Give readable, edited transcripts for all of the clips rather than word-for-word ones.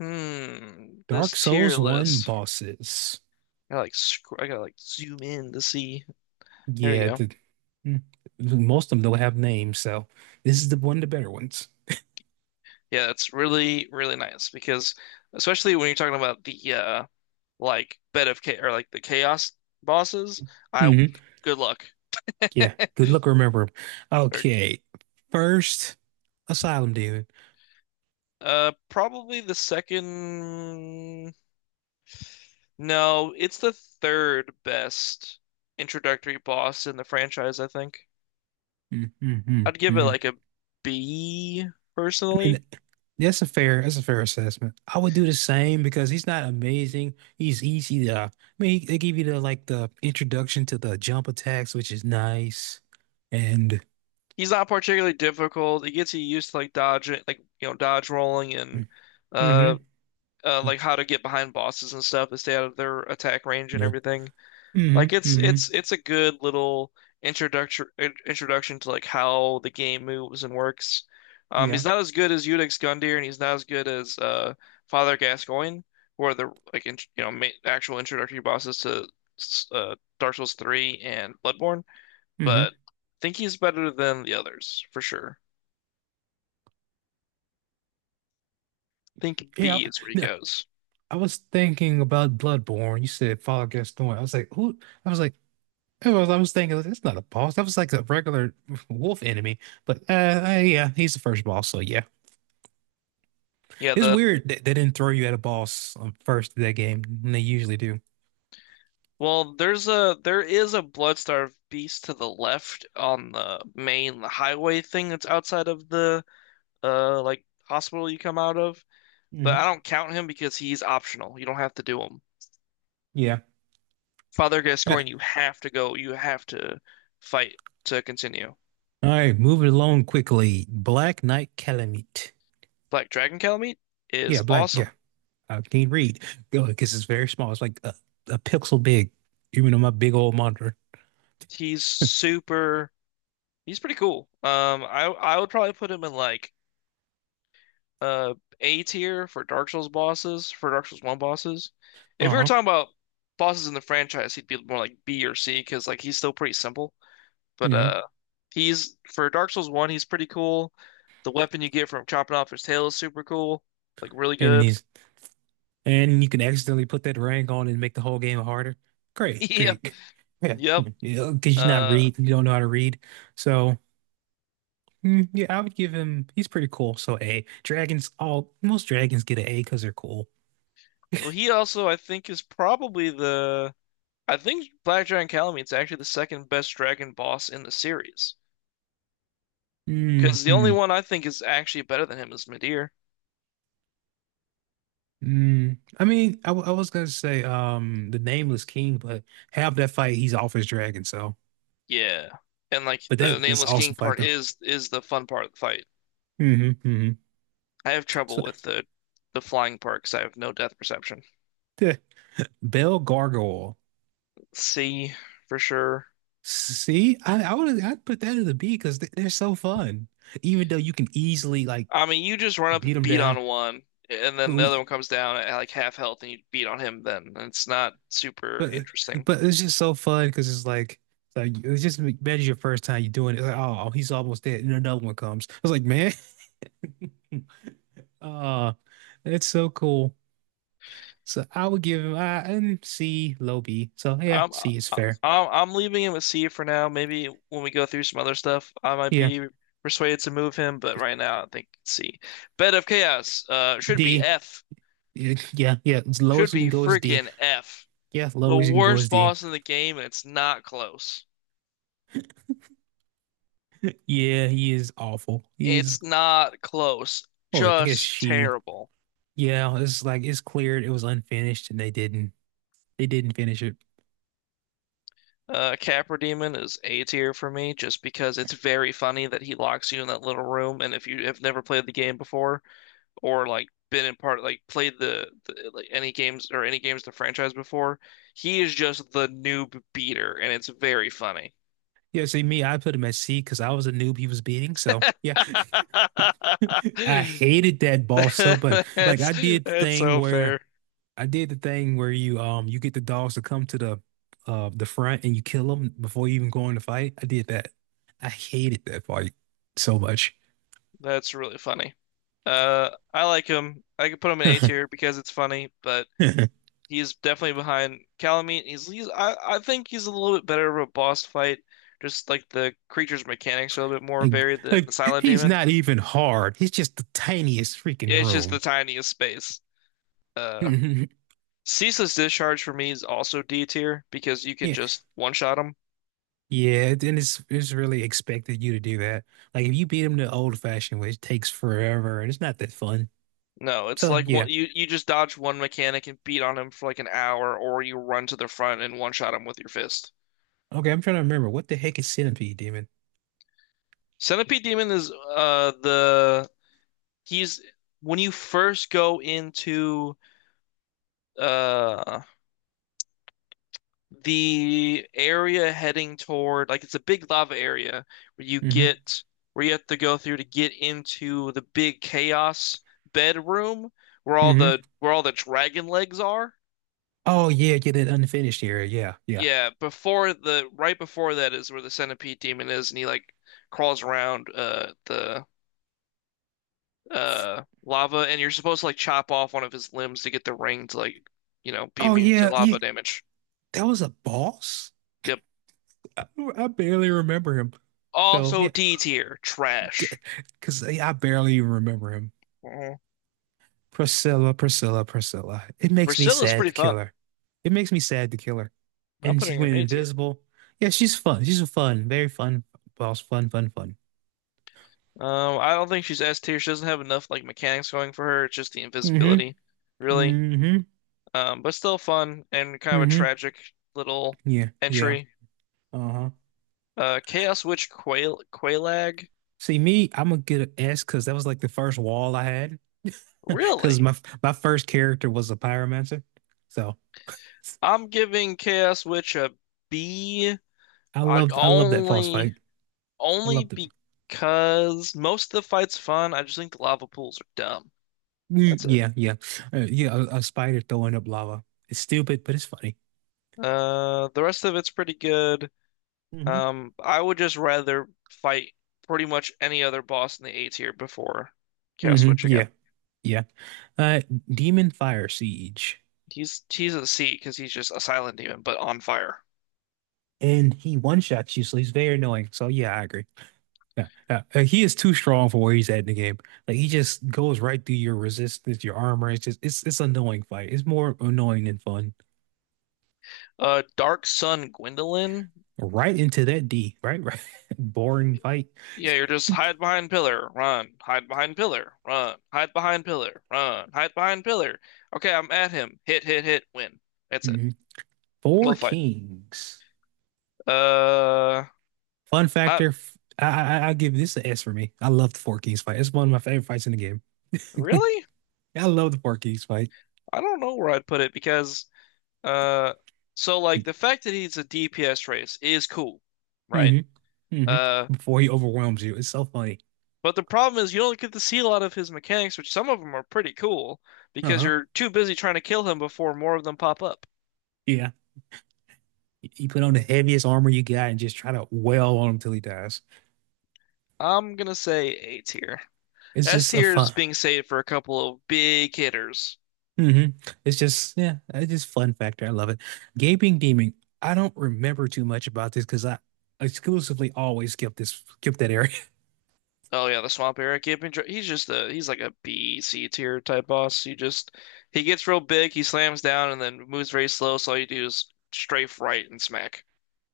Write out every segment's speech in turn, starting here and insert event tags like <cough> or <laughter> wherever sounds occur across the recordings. Hmm, Dark this tier Souls 1 list. bosses. I gotta like zoom in to see. There we Yeah, go. Mm, most of them don't have names, so this is the one of the better ones. Yeah, that's really really nice because especially when you're talking about the like bed of cha or like the chaos bosses. I Hmm Good luck. Yeah, <laughs> good luck remember 'em. Or, Okay, first Asylum Demon. Probably the second. No, it's the third best introductory boss in the franchise. I think Mm-hmm. I'd give it Mm-hmm. like a B I mean, personally. that's a fair assessment. I would do the same because he's not amazing. He's easy to. They give you the like the introduction to the jump attacks, which is nice, and. He's not particularly difficult. It gets you used to like dodging, like dodge rolling and uh, Hmm like how to get behind bosses and stuff to stay out of their attack range and Yeah. everything. hmm Like it's hmm it's it's a good little introduction introduction to like how the game moves and works. Yeah. He's not as good as Eudex Gundyr, and he's not as good as Father Gascoigne, who are the like int you know ma actual introductory bosses to Dark Souls 3 and Bloodborne, hmm but I think he's better than the others for sure. Think Yeah, B is where he n- goes. I was thinking about Bloodborne. You said Fall Guys Thorn. I was like, who? I was like, I was thinking that's not a boss. That was like a regular <laughs> wolf enemy. But yeah, he's the first boss. So yeah, Yeah, it's the weird that they didn't throw you at a boss first of that game. And they usually do. well, there is a Bloodstar beast to the left on the main highway thing that's outside of the like hospital you come out of, but Hmm I don't count him because he's optional. You don't have to do him. Yeah. Father Uh, Gascoigne, you have to go. You have to fight to continue. all right, moving along quickly. Black Knight Calamite. Black Dragon Calamite Yeah, is Black. Yeah, awesome. I can't read because it's very small. It's like a pixel big, even on my big old monitor. He's super. He's pretty cool. I would probably put him in like uh A tier for Dark Souls bosses, for Dark Souls 1 bosses. If we were Uh-huh. talking about bosses in the franchise, he'd be more like B or C because like he's still pretty simple. But hmm he's for Dark Souls 1, he's pretty cool. The weapon you get from chopping off his tail is super cool. Like really and good. he's, <laughs> and you can accidentally put that rank on and make the whole game harder. Great, Yep. great. Yeah, Yep. <laughs> because you're not Uh read, you don't know how to read. So mm, yeah, I would give him. He's pretty cool. So A. Dragons, all most dragons get an A because they're cool. well he also I think is probably the. I think Black Dragon Calamine's actually the second best dragon boss in the series. Because the only hmm one I think is actually better than him is Midir. Mm. I was gonna say the Nameless King, but half that fight he's off his dragon. So, Yeah. And like but the that that's Nameless awesome King fight part though. is the fun part of the fight. Hmm hmm I have So trouble with the flying part because I have no depth perception. <laughs> yeah, Bell Gargoyle. See, for sure. See, I would I'd put that in the B because they're so fun. Even though you can easily like I mean, you just run up beat and them beat down, on one, and but then the we other one comes down at like half health, and you beat on him. Then and it's not super but interesting. but it's just so fun because it's like it's just imagine your first time you're doing it. It's like oh he's almost dead, and another one comes. I was like man, <laughs> uh, it's so cool. So I would give him I and C low B. So yeah, I'm C is I'm fair. I'm leaving him with C for now. Maybe when we go through some other stuff, I might Yeah, be persuaded to move him. But right now, I think C. Bed of Chaos should be D. F. Yeah, yeah. As low Should as we be can go is D. freaking F. Yeah, The low as you can go is worst D. boss in the game, and it's not close. Yeah, he is awful. He's, It's not close. oh, I guess Just she. terrible. Yeah, it's like it's cleared. It was unfinished, and they didn't finish it. Capra Demon is A tier for me just because it's very funny that he locks you in that little room, and if you have never played the game before or like been in part like played the like any games or any games in the franchise before, he is just the noob beater, and it's very funny. Yeah, see me, I put him at C because I was a noob he was beating. So yeah, I <laughs> hated that boss so much. That's that's so fair. I did the thing where you you get the dogs to come to the front and you kill them before you even go in the fight. I did that. I hated that fight so much. That's really funny. I like him. I could put him in A <laughs> tier because it's funny, but he's definitely behind Calamite. I think he's a little bit better of a boss fight. Just like the creature's mechanics are a little bit more varied than the like Silent he's Demon. not even hard. He's just the tiniest freaking It's just the room. tiniest space. <laughs> Uh, Mhm. Ceaseless Discharge for me is also D tier because you can Yeah, just one shot him. yeah, and it's really expected you to do that. Like if you beat him the old fashioned way, it takes forever and it's not that fun. No, it's So like one, yeah, you just dodge one mechanic and beat on him for like an hour, or you run to the front and one shot him with your fist. okay, I'm trying to remember what the heck is Centipede Demon. Centipede Demon is the he's when you first go into uh the area heading toward like it's a big lava area where you Hmm get where you have to go through to get into the big chaos bedroom where all hmm the where all the dragon legs are. Oh yeah, get that unfinished area. Yeah, yeah. Yeah, before the right before that is where the Centipede Demon is and he like crawls around the lava and you're supposed to like chop off one of his limbs to get the ring to like be Oh immune to yeah, yeah. lava damage. That was a boss. Yep. I, I barely remember him. So Also yeah, D tier, <laughs> trash. because I barely even remember him. Mhm. Priscilla, Priscilla, Priscilla. It makes me Priscilla's sad pretty to kill fun. her. It makes me sad to kill her. I'm And she putting her went in A tier. invisible. Yeah, she's fun. She's a fun, very fun boss. Fun, fun, fun. I don't think she's S tier. She doesn't have enough like mechanics going for her. It's just the Mm-hmm. invisibility, really. Mm-hmm. But still fun and kind of a Mm-hmm. tragic little Yeah. Yeah. entry. Uh-huh. Chaos Witch Quailag. See, me, I'm gonna get an S because that was like the first wall I had. <laughs> Because Really? My first character was a pyromancer. So I'm giving Chaos Witch a B. I I love that boss only fight. I loved Only it. because most of the fight's fun. I just think the lava pools are dumb. Mm, That's it. yeah, yeah. Yeah, a spider throwing up lava. It's stupid, but it's funny. The rest of it's pretty good. Mm-hmm. I would just rather fight pretty much any other boss in the A tier before Chaos Witch Mm-hmm. Yeah. again. Yeah. Uh, Demon Fire Siege. He's a C because he's just a silent demon, but on fire. And he one-shots you, so he's very annoying. So yeah, I agree. Yeah, yeah. He is too strong for where he's at in the game. Like he just goes right through your resistance, your armor. It's an annoying fight. It's more annoying than fun. Dark Sun Gwendolyn. Right into that D, right? Right. <laughs> Boring fight. Yeah, you're just hide behind pillar, run, hide behind pillar, run, hide behind pillar, run, hide behind pillar. Okay, I'm at him. Hit, hit, hit, win. That's it. Mhm. Four We'll fight. Kings. Uh, Fun I factor. I'll give this an S for me. I love the Four Kings fight. It's one of my favorite fights in the game. Really? I love the Four Kings fight. I don't know where I'd put it because uh, so like the fact that he's a DPS race is cool, right? Hmm hmm Uh, Before he overwhelms you. It's so funny. but the problem is you don't get to see a lot of his mechanics, which some of them are pretty cool because Uh-huh. you're too busy trying to kill him before more of them pop up. Yeah. You put on the heaviest armor you got and just try to wail on him till he dies. I'm gonna say A tier. It's S just a tier is fun. being saved for a couple of big hitters. Hmm It's just yeah, it's just fun factor. I love it. Gaping Demon. I don't remember too much about this because I exclusively always skip that area. <laughs> Oh yeah, the swamp area keeping. He's just a he's like a B C tier type boss. He just he gets real big, he slams down, and then moves very slow. So all you do is strafe right and smack.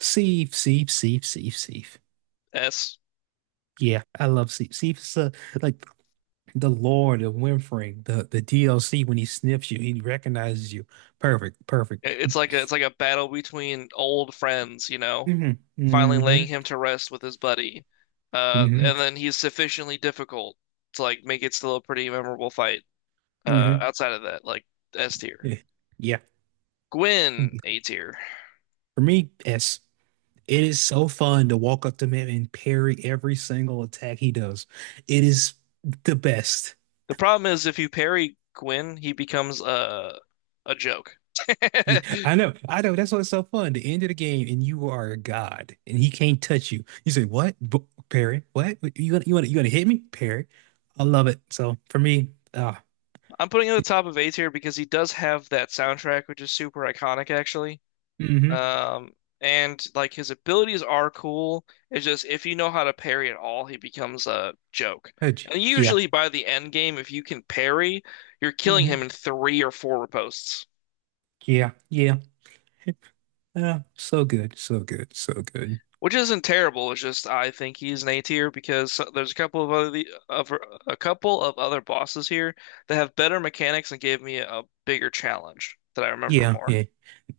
Seif, Seif, Seif, Seif, Seif. S. Yeah, I love Seif. Seif's like the Lord of Winfring, the DLC when he sniffs you, he recognizes you. Perfect, perfect. It's like a battle between old friends, Hmm finally laying hmm him to rest with his buddy. Hmm And then he's sufficiently difficult to like make it still a pretty memorable fight. Hmm Outside of that, like S tier. Yeah. Yeah. Gwyn, A tier. For me, S. It is so fun to walk up to him and parry every single attack he does. It is the best. The problem is if you parry Gwyn, he becomes a joke. <laughs> Yeah, I'm I know, I know. That's what's so fun. The end of the game, and you are a god, and he can't touch you. You say, "What, B parry? What? You gonna hit me, parry?" I love it. So for me, putting it at the top of A tier because he does have that soundtrack, which is super iconic, actually. hmm Um, and like his abilities are cool. It's just if you know how to parry at all, he becomes a joke. And yeah, usually by the end game, if you can parry, you're killing him hmm in three or four riposts, yeah, yeah. <laughs> So good, so good, so good. which isn't terrible. It's just I think he's an A tier because there's a couple of other of a couple of other bosses here that have better mechanics and gave me a bigger challenge that I remember Yeah, more. yeah.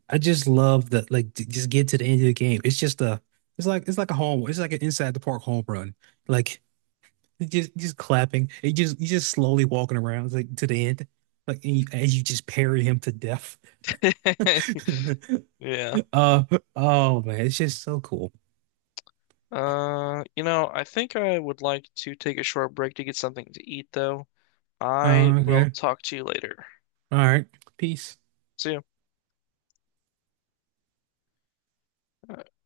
I just love that. Like, just get to the end of the game. It's just it's like a home. It's like an inside the park home run. Like, it just clapping. It just you just slowly walking around like to the end. Like and you, as you just parry him to death. <laughs> <laughs> Yeah. Uh oh man, it's just so cool. I think I would like to take a short break to get something to eat, though. I will Okay. talk to you later. All right. Peace. See you.